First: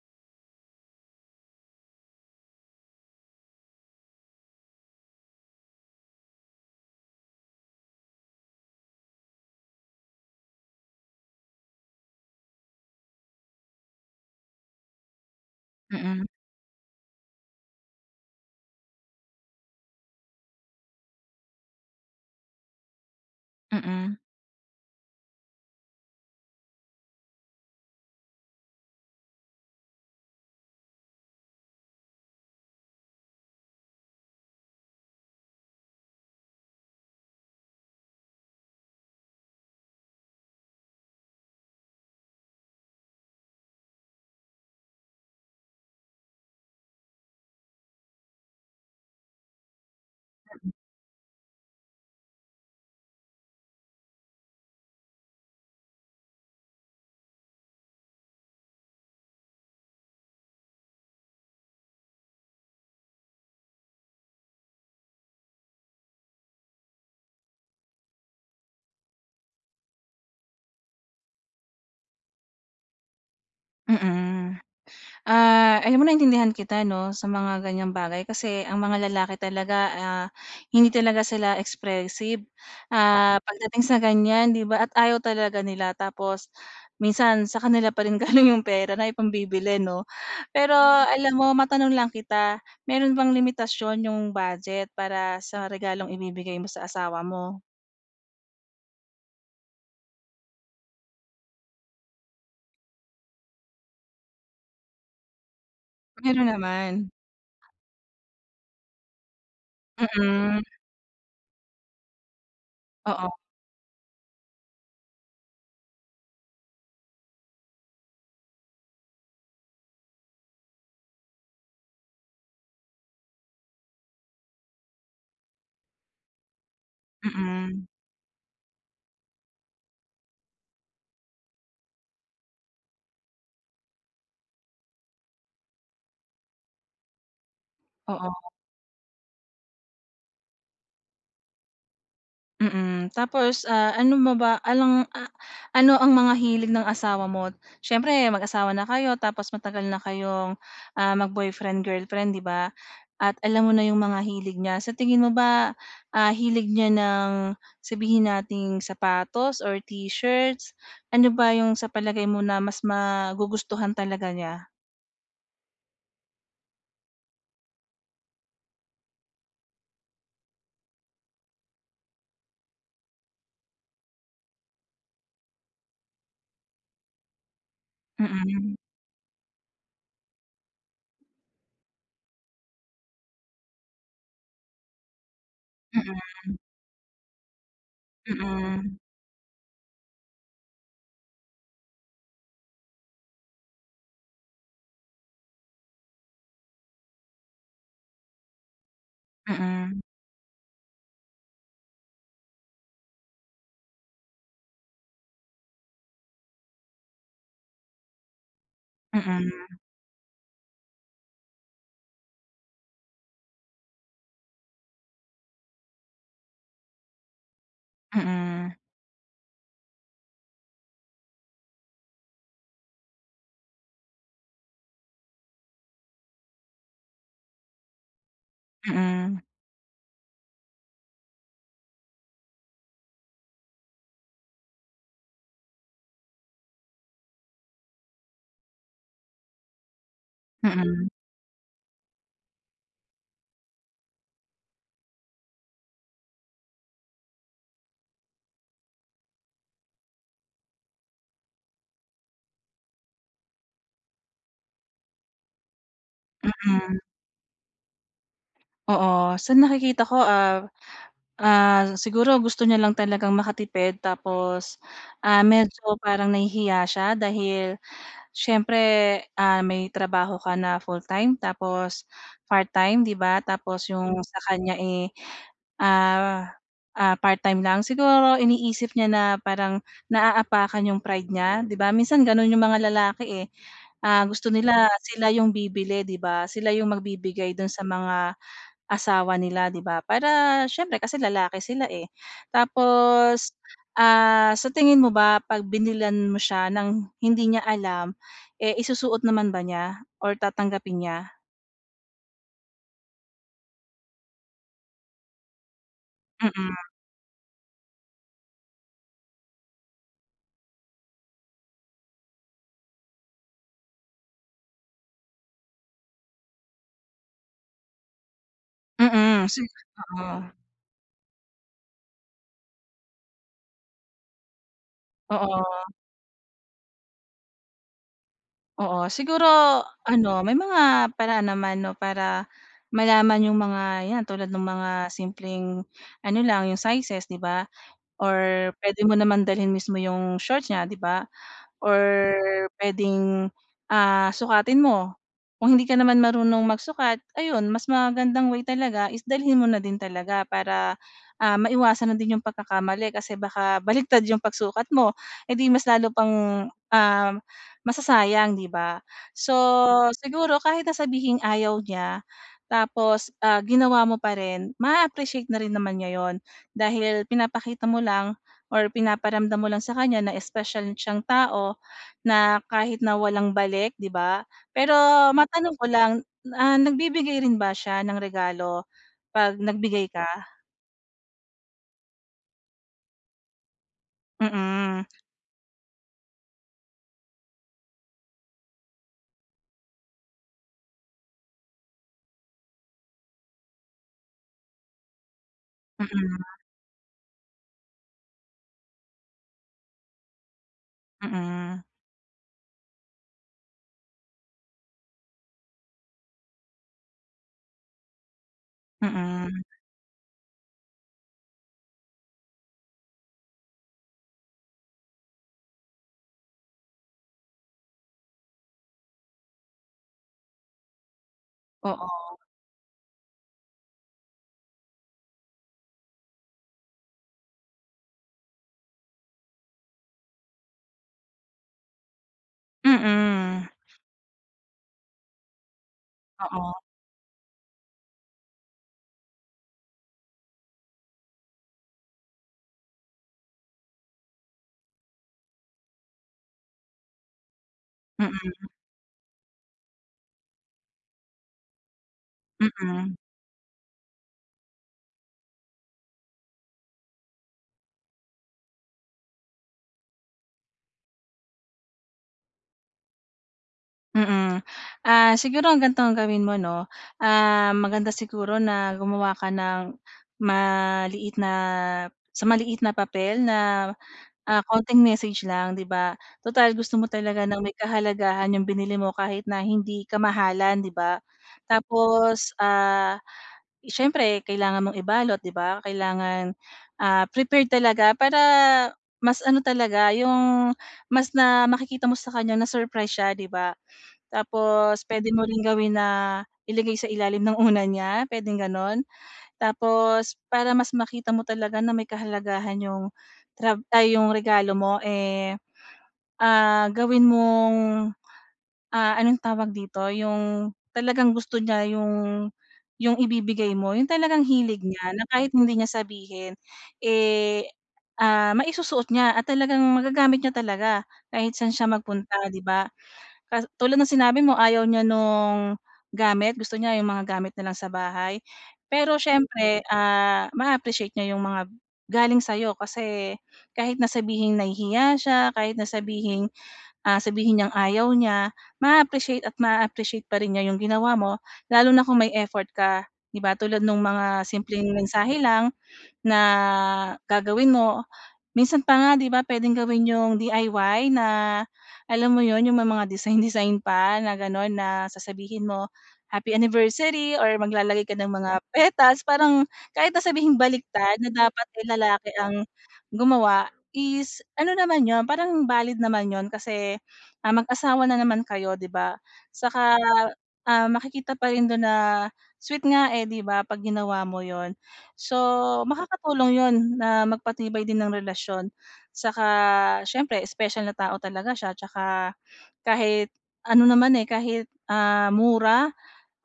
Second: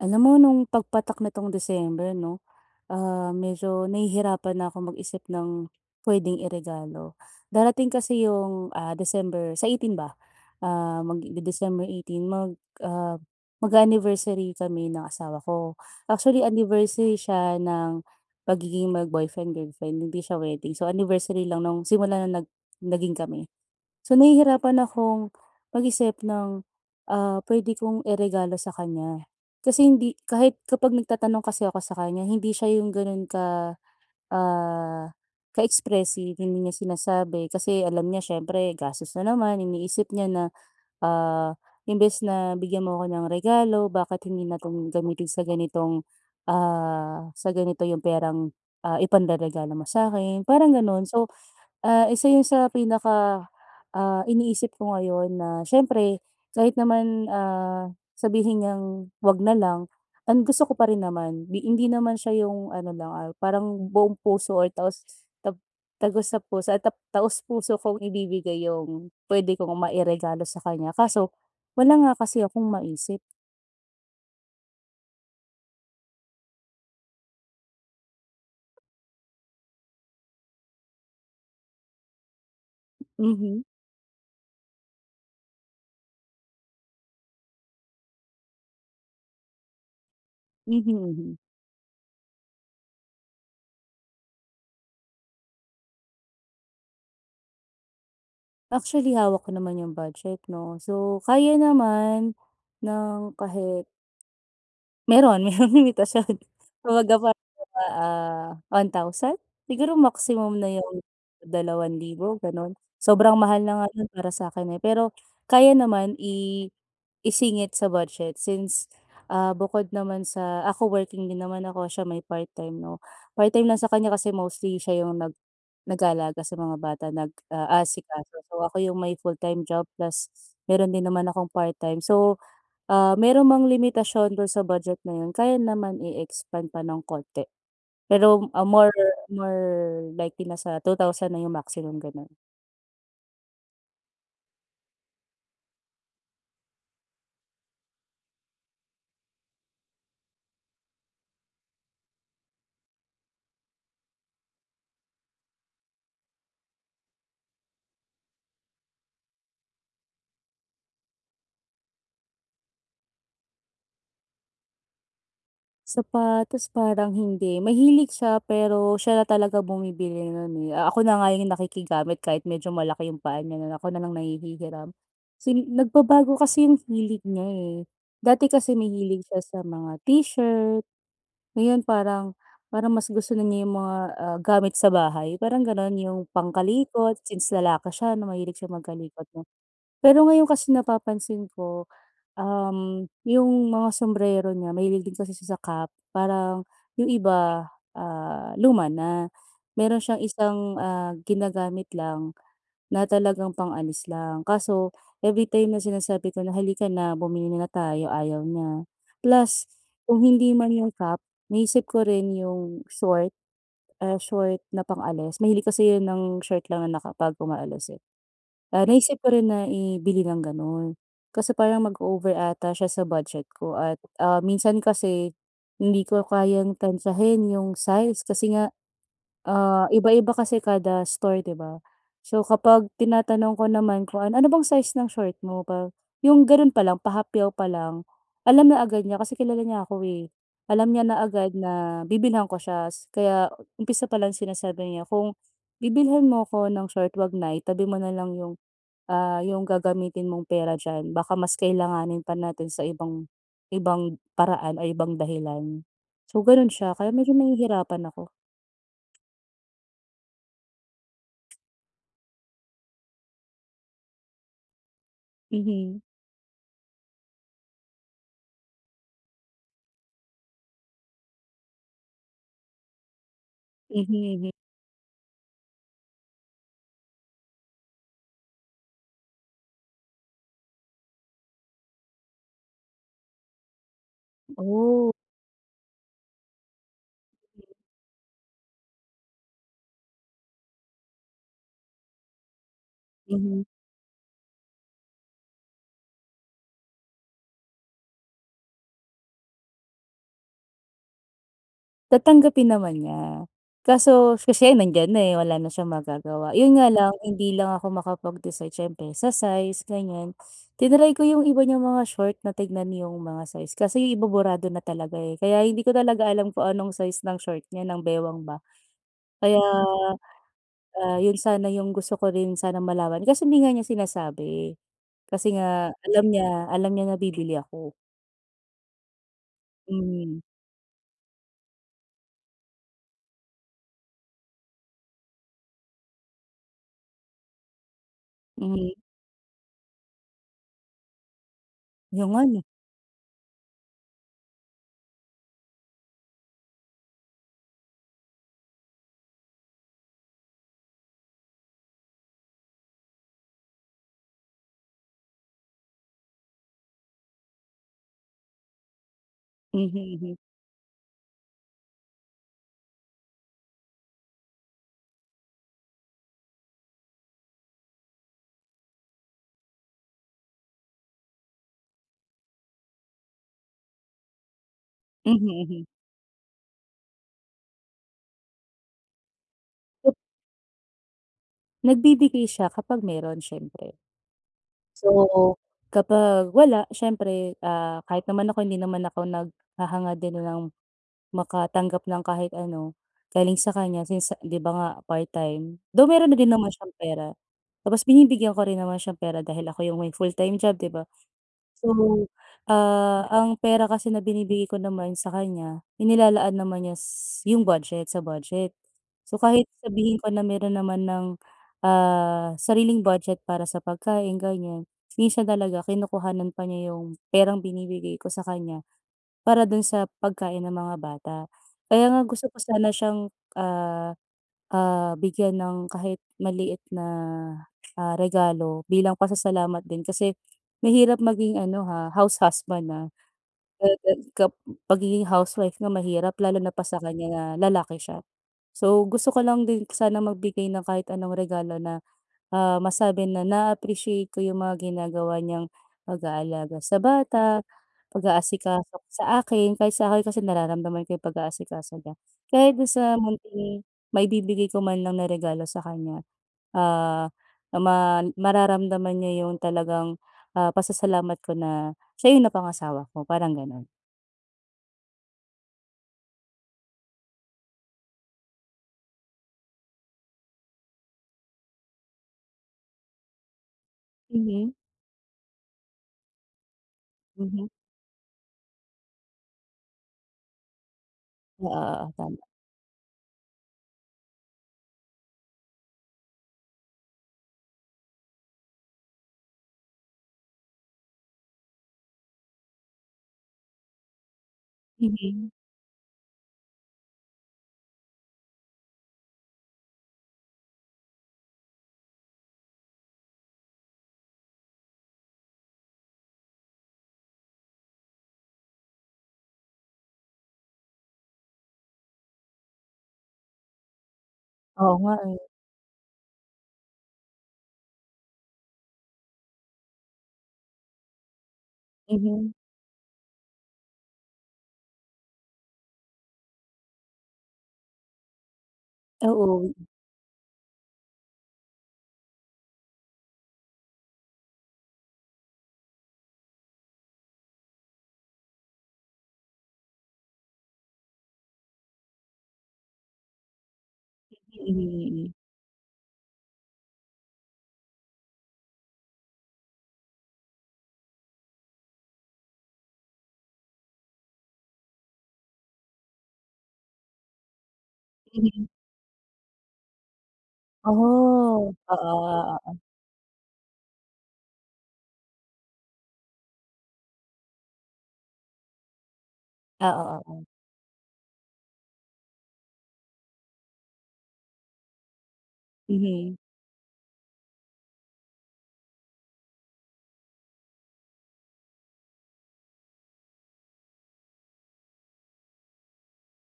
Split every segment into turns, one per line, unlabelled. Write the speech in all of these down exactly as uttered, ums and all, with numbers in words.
Alam mo no'ng pagpatak nitong December 'no, ah, medyo nahihirapan na akong mag-isip ng puwedeng iregalo. Darating kasi yung, ah, December sa eighteen ba, ah, mag de December eighteen mag ah, mag-a-anniversary kami ng asawa ko.
Mm.
Actually anniversary siya nang pagiging mag-boyfriend-girlfriend hindi siya wedding, so anniversary lang no'ng, simula no'ng nag naging kami. So
Mm.
nahihirapan akong mag-isip ng, ah, pwede kong iregalo sa kanya kasi hindi kahit kapag nagtatanong kasi ako sa kanya hindi siya yung gano'n ka, ah, ka-expressive, hindi niya sinasabi kasi alam niya siyempre gastos na naman iniisip niya na, ah, "Imbes na bigyan mo ako ng regalo, bakit hindi na 'tong gamitin sa ganitong, ah, sa ganito 'yong perang, ah, ipanreregalo mo sa'kin" parang gano'n. So, ah, isa 'yon sa pinaka, ah, iniisip ko ngayon na siyempre kahit naman, ah, sabihin niyang 'wag na lang ang gusto ko pa rin naman. Di hindi naman siya yung ano lang, ah, parang buong puso ay taos, ta tagos sa puso ay taos-puso kong ibibigay yung pwede kong mairegalo sa kanya kaso wala nga kasi akong maisip.
Mm. Ah, alam mo, naintindihan kita 'no. Sa mga ganyang bagay kasi ang mga lalaki talaga, ah, hindi talaga sila expressive, ah,
Mhm.
pagdating sa ganyan, 'di ba? At ayaw talaga nila tapos minsan, sa kanila pa rin galing 'yong pera na ipambibili, 'no? Pero
Mhm,
alam
mhm.
mo, matanong lang kita, meron bang limitasyon 'yong budget para sa regalong ibibigay mo sa asawa mo?
Actually, hawak ko naman 'yung budget, 'no. So, kaya naman ng kahit Meron, merong limitasyon.
Meron naman.
Kumbaga, parang ano ba, ah, one thousand? Siguro, maximum
Mm.
na 'yong dalawang libo, gano'n.
Oo.
Sobrang mahal na nga 'yon para sa akin, eh, pero, kaya naman i i isingit sa budget since, ah, bukod naman sa ako working din naman ako, siya may part-time, no? Part-time lang sa kanya kasi mostly siya 'yong nag nag-aalaga sa mga bata,
Mm.
nag-aasikaso. So, ako 'yung may full-time job plus meron din naman akong part-time. So, ah, meron mang limitasyon do'n sa budget na 'yon, kaya naman i-expand pa ng konti.
Oo.
Pero, ah, more more likely nasa two thousand na 'yong maximum, gano'n.
Mm, tapos, ah, ano mo ba, along ah, ano ang mga hilig ng asawa mo? Siyempre, mag-asawa na kayo, tapos matagal na kayong, ah, mag boyfriend-girlfriend, 'di ba? At alam mo na 'yong mga hilig niya, sa tingin mo ba, ah, hilig niya ng sabihin nating sapatos or t-shirts. Ano ba 'yong sa palagay mo na, mas magugustuhan talaga niya?
Sapatos? Parang hindi, mahilig siya pero, siya na talaga bumibili nun, eh, a ako na nga yung nakikigamit kahit medyo malaki 'yong paa niya na ako na lang nanghihigiram. Sin nagbabago kasi 'yong hilig niya, eh, dati kasi
Mm.
mahilig siya sa mga t-shirt, ngayon parang parang mas gusto na niya 'yong mga, ah, gamit sa bahay, parang gano'n, 'yong
Mm.
pangkalikot, since lalaki siya, na mahilig siya
Mm.
magkalikot, 'no? Pero ngayon kasi napapansin ko, uhm, 'yong mga sumbrero niya, mahilig din kasi siya sa cap, parang 'yong iba, ah, luma na.
Mm.
Meron siyang isang, ah, ginagamit lang, na talagang pang-alis lang, kaso, every time na sinasabi ko na, "Hali ka na, bumili muna tayo", ayaw niya. Plus,
Mm.
kung hindi man yung cap, naisip ko rin 'yong short, ah, short na pang-alis. Mahilig kasi yun ng short lang, na kapag umaalis, eh.
Mm.
Ah, naisip ko rin na ibili ng ganun, kasi parang, mag-over ata siya sa budget ko, at, ah, minsan kasi, hindi ko kayang tantiyahin, 'yong size, kasi nga,
Mm.
ah, iba-iba kasi kada store, 'di ba? So, kapag tinatanong ko naman kung ano, "Ano bang size ng short mo pa?" 'Yong gano'n pa lang, pahapyaw pa lang, alam na agad niya, kasi kilala niya ako, eh. Alam niya
Mm.
na agad na, bibilhan ko siya s kaya umpisa pa lang sinasabi niya, "Kung, bibilhan mo ako ng short, huwag na, itabi mo na lang 'yong ah, 'yong gagamitin mong pera diyan, baka mas kailanganin pa natin sa ibang, ibang paraan, o ibang dahilan." So, gano'n siya,
Mm.
kaya medyo nahihirapan ako.
Oo, sa nakikita ko, ah, ah, siguro gusto niya lang talagang makatipid, tapos, ah, medyo
Mhm.
parang nahihiya siya dahil, siyempre, ah, may trabaho ka na full-time, tapos part-time, 'di ba? Tapos
Mhm,
'yong sa
hmm.
kanya, eh, ah, ah, part-time lang. Siguro, iniisip niya na, parang naapakan 'yong pride niya, 'di ba? Minsan, gano'n 'yong mga lalaki, eh, ah gusto nila,
Oh.
sila 'yong bibili, 'di ba? Sila, 'yong magbibigay do'n sa mga, asawa nila, 'di ba? Para, syempre kasi lalaki sila, eh, tapos,
Mhm.
ah, sa tingin mo ba pag binilhan mo siya, ng hindi niya alam, eh, isusuot naman ba niya, or tatanggapin niya?
Tatanggapin naman niya, kaso kashi nandiyan na, eh, wala na siyang magagawa,
Mm.
'yon nga lang hindi lang ako makapag-decide siyempre sa size ganyan. Tinry ko 'yong iba niyang mga short na tignan 'yong mga size kasi yung iba burado na talaga, eh. Kaya hindi ko talaga alam kung anong size ng short niya, ng baywang ba.
Mm.
Kaya,
Sige, oo.
ah, 'yon sana yung gusto ko rin sana malaman kasi hindi nga niya sinasabi. Kasi
Oo.
nga alam niya alam niya na bibili ako.
Oo siguro, ano
Mhm.
may mga paraan naman, 'no, para malaman 'yong mga 'yan tulad ng mga simpleng ano lang 'yong sizes, 'di ba, or
Mhm.
puwede mo naman dalhin mismo 'yong shorts niya, 'di ba, or
'Yong nga ni.
puwedeng, ah, sukatin mo. Kung hindi ka naman marunong magsukat ayun mas magandang way talaga is dalhin mo na din talaga para, ah, maiwasan na din 'yong pagkakamali kasi baka baliktad 'yong pagsukat mo, eh, di mas lalo pang, ah, masasayang, 'di ba? So,
Mhm, mhm.
siguro kahit sabihing ayaw niya tapos, ah, ginawa mo pa rin ma-a-appreciate na rin naman niya 'yon dahil pinapakita mo lang or pinaparamdam mo lang sa kanya na special siyang tao na kahit na walang balik, 'di ba? Pero
Mhm,
matanong ko
mhm.
lang, ah, nagbibigay rin ba siya ng regalo 'pag nagbigay
Ket
ka?
Nagbibigay siya kapag meron siyempre.
Mhm.
So, kapag wala, siyempre, ah, kahit naman ako, hindi naman ako naghahangad din ng makatanggap ng kahit ano galing sa kanya since 'di ba nga, part-time. Though meron na
Mhm.
din naman siyang pera. Tapos binibigyan ko rin naman siyang pera dahil ako 'yong may full-time job, 'di ba?
Mhm.
So, ah, ang pera kasi na binibigay ko naman sa kanya, inilalaan naman niya s yung budget, sa budget. So,
Mhm.
kahit sabihin ko na meron naman ng, ah, sariling budget para sa pagkain, ganyan. Minsan talaga kinukuhanan pa niya yung perang binibigay ko sa kanya para dun sa pagkain ng mga bata. Kaya nga
Oo.
gusto ko sana siyang, ah, ah, bigyan ng kahit maliit na, ah, regalo bilang pasasalamat din kasi mahirap maging ano, ha, house husband, ah.
Mhm.
Pagiging housewife nga mahirap lalo na
Oo.
pa sa kanya na lalaki siya. So, gusto ko lang din sana magbigay ng kahit anong regalo na, ah, masabi na na-a-appreciate ko 'yong mga ginagawa niyang pag-aalaga sa bata,
Mhm.
pag-aasikaso sa akin, kahit sa akin kasi nararamdaman ko 'yong pag-aasikaso niya, kaya dun sa
Mhm.
munting maibibigay ko man lang na regalo sa kanya, ah, na ma mararamdaman niya yung talagang, ah, pasasalamat ko na siya yung napangasawa ko, parang ganun.
Mm. Ah, siguro ang ganito ang gawin mo, 'no? Ah, maganda siguro na gumawa ka ng maliit na sa maliit na papel na, ah,
Mhm.
konting message lang, 'di ba? Tutal gusto mo talaga ng
Mhm.
may kahalagahan 'yong binili mo kahit na hindi kamahalan, 'di ba?
Oo, oo, tama.
Tapos, ah, siyempre kailangan mong ibalot, 'di ba? Kailangan, ah, prepared talaga para, mas ano talaga 'yong, mas na makikita mo sa kanya na-surprise siya, 'di ba? Tapos, puwede mo
Mhm.
ring gawin na ilagay sa ilalim ng unan niya, puwedeng gano'n. Tapos, para mas makita mo talaga na may kahalagahan 'yong trab ay 'yong regalo mo, eh, ah, gawin mong, ah, anong tawag dito? 'Yong talagang gusto niya 'yong 'yong ibibigay mo 'yong talagang hilig
Oo
niya,
nga
na
eh.
kahit hindi niya sabihin, eh, ah maisusuot niya at talagang magagamit niya talaga kahit saan siya magpunta,
Mhm.
'di ba? Ka tulad ng sinabi mo, ayaw niya nung, gamit gusto niya yung mga gamit na lang sa bahay. Pero
Oo.
siyempre, ah, maa-appreciate niya 'yung mga galing sa'yo kasi, kahit na sabihing nahihiya siya, kahit na sabihing, ah, sabihin niyang ayaw niya, maa-appreciate at maa-appreciate pa rin niya 'yung ginawa mo lalo na kung may effort ka, 'di ba? Tulad nung mga
Mm,
simpleng
mm.
mensahe lang, na gagawin mo. Minsan pa nga, 'di ba, puwedeng gawin 'yung D-I-Y na, alam mo 'yun, yung may mga design-design pa na gano'n na, sasabihin mo, "Happy Anniversary!" Or maglalagay ka ng mga
Mm.
petals parang, kahit na sabihing
Ah.
baligtad na dapat
Oo,
ay lalaki ang
oo.
gumawa is, ano naman 'yon, parang valid naman 'yon kasi, ah, mag-asawa na naman kayo, 'di ba? Saka,
Oo, oo.
ah, makikita pa rin dun na sweet nga eh, 'di ba, 'pag ginawa mo 'yun. So,
Mhm.
makakatulong 'yun na magpatibay din ng relasyon. Saka siyempre special na tao talaga siya tsaka, kahit ano naman, eh, kahit, ah, mura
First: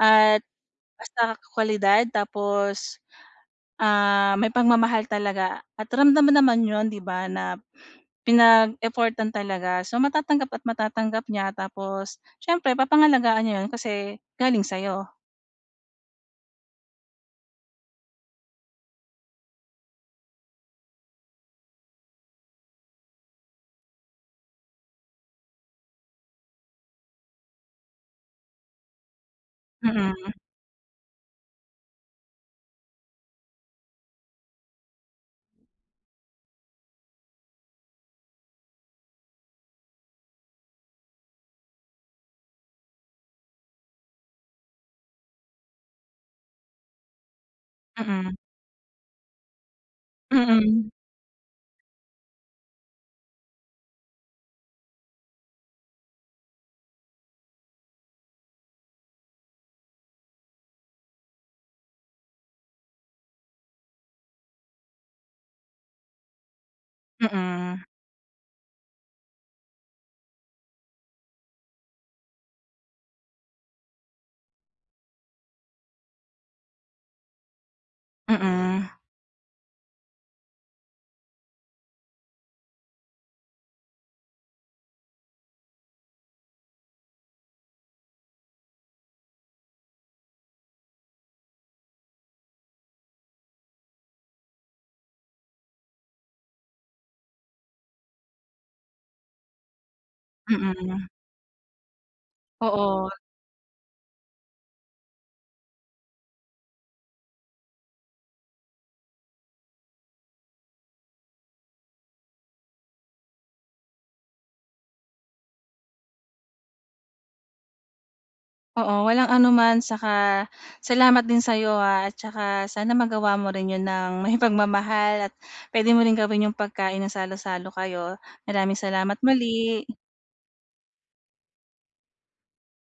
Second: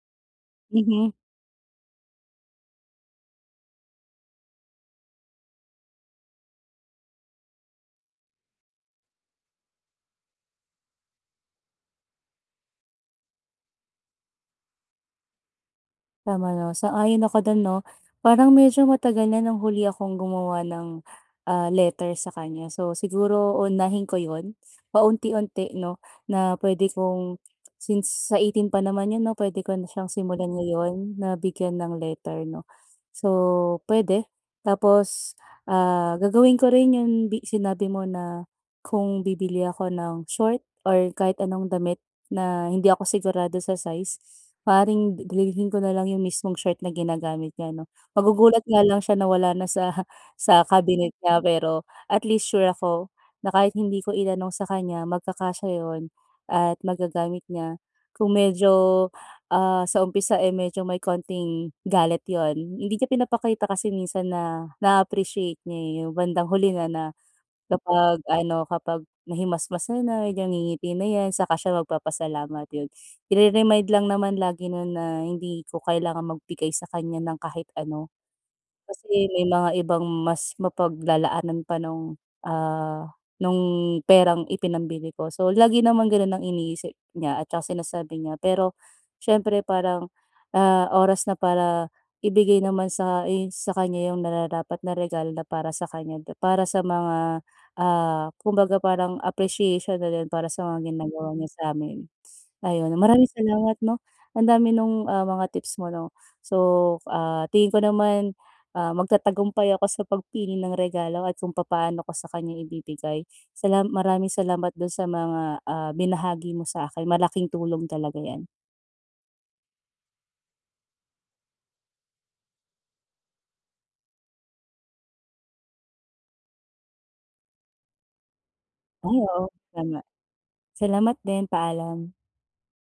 at
Mhm.
basta kwalidad tapos, ah, may pagmamahal talaga. At ramdam mo naman 'yun, 'di ba, na pinag-effortan talaga so matatanggap at matatanggap niya. Tapos, siyempre papangalagaan niya 'yun kasi galing sa'yo.
Tama 'no, sang-ayon ako do'n, 'no? Parang medyo matagal na nang huli akong gumawa ng, ah, letter sa kanya. So, siguro uunahin ko 'yon, paunti-unti, 'no, na puwede kong since sa eighteen pa naman 'yon, 'no? Puwede ko na siyang
Mm.
simulan ngayon na bigyan ng letter, 'no? So, puwede. Tapos, ah, gagawin ko rin yung sinabi mo na kung bibili ako ng short or kahit anong damit na hindi ako sigurado sa size, maaaring dalhin ko na lang yung mismong short na ginagamit niya, 'no.
Mm.
Magugulat nga lang siya na wala na sa sa
Mm.
cabinet niya, pero at least sure ako na kahit hindi ko itanong sa kanya, magkakasya iyon at magagamit niya. Kung medyo, ah, sa umpisa eh medyo may konting galit 'yon, hindi niya pinapakita kasi minsan na naa-appreciate niya eh, yung bandang huli na na
Mm.
kapag ano, kapag nahimasmasan na, ngingiti na 'yan saka siya magpapasalamat, yun. Ire-remind lang naman lagi nun na hindi ko kailangan magbigay sa kanya ng kahit ano.
Mm.
Kasi may mga ibang mas mapaglalaanan pa nung, ah, nung perang ipinambili ko. So, lagi naman ganun ang iniisip niya at sinasabi niya. Pero siyempre parang, ah, oras na para ibigay naman sa i sa kanya yung nararapat na regalo na para sa kanya dib para sa mga, ah, kumbaga parang appreciation na rin para sa mga
Mm.
ginagawa niya sa amin. Ayun,
Oo.
maraming salamat 'no. Ang dami nung, ah, mga tips mo, 'no? So, ah, tingin ko naman, ah, magtatagumpay ako sa pagpili ng regalo at kung papaano ko sa kanya ibibigay. Salam maraming salamat dun sa mga, ah, binahagi mo sa akin. Malaking tulong talaga 'yan.
Oo, walang anuman, saka salamat din sa 'yo ha. At tsaka sana magawa mo rin 'yon nang may pagmamahal, at puwede mo ring gawin yung pagkain ng salo-salo kayo. Maraming
Ay,
salamat
oo,
muli.
tama. Salamat din. Paalam.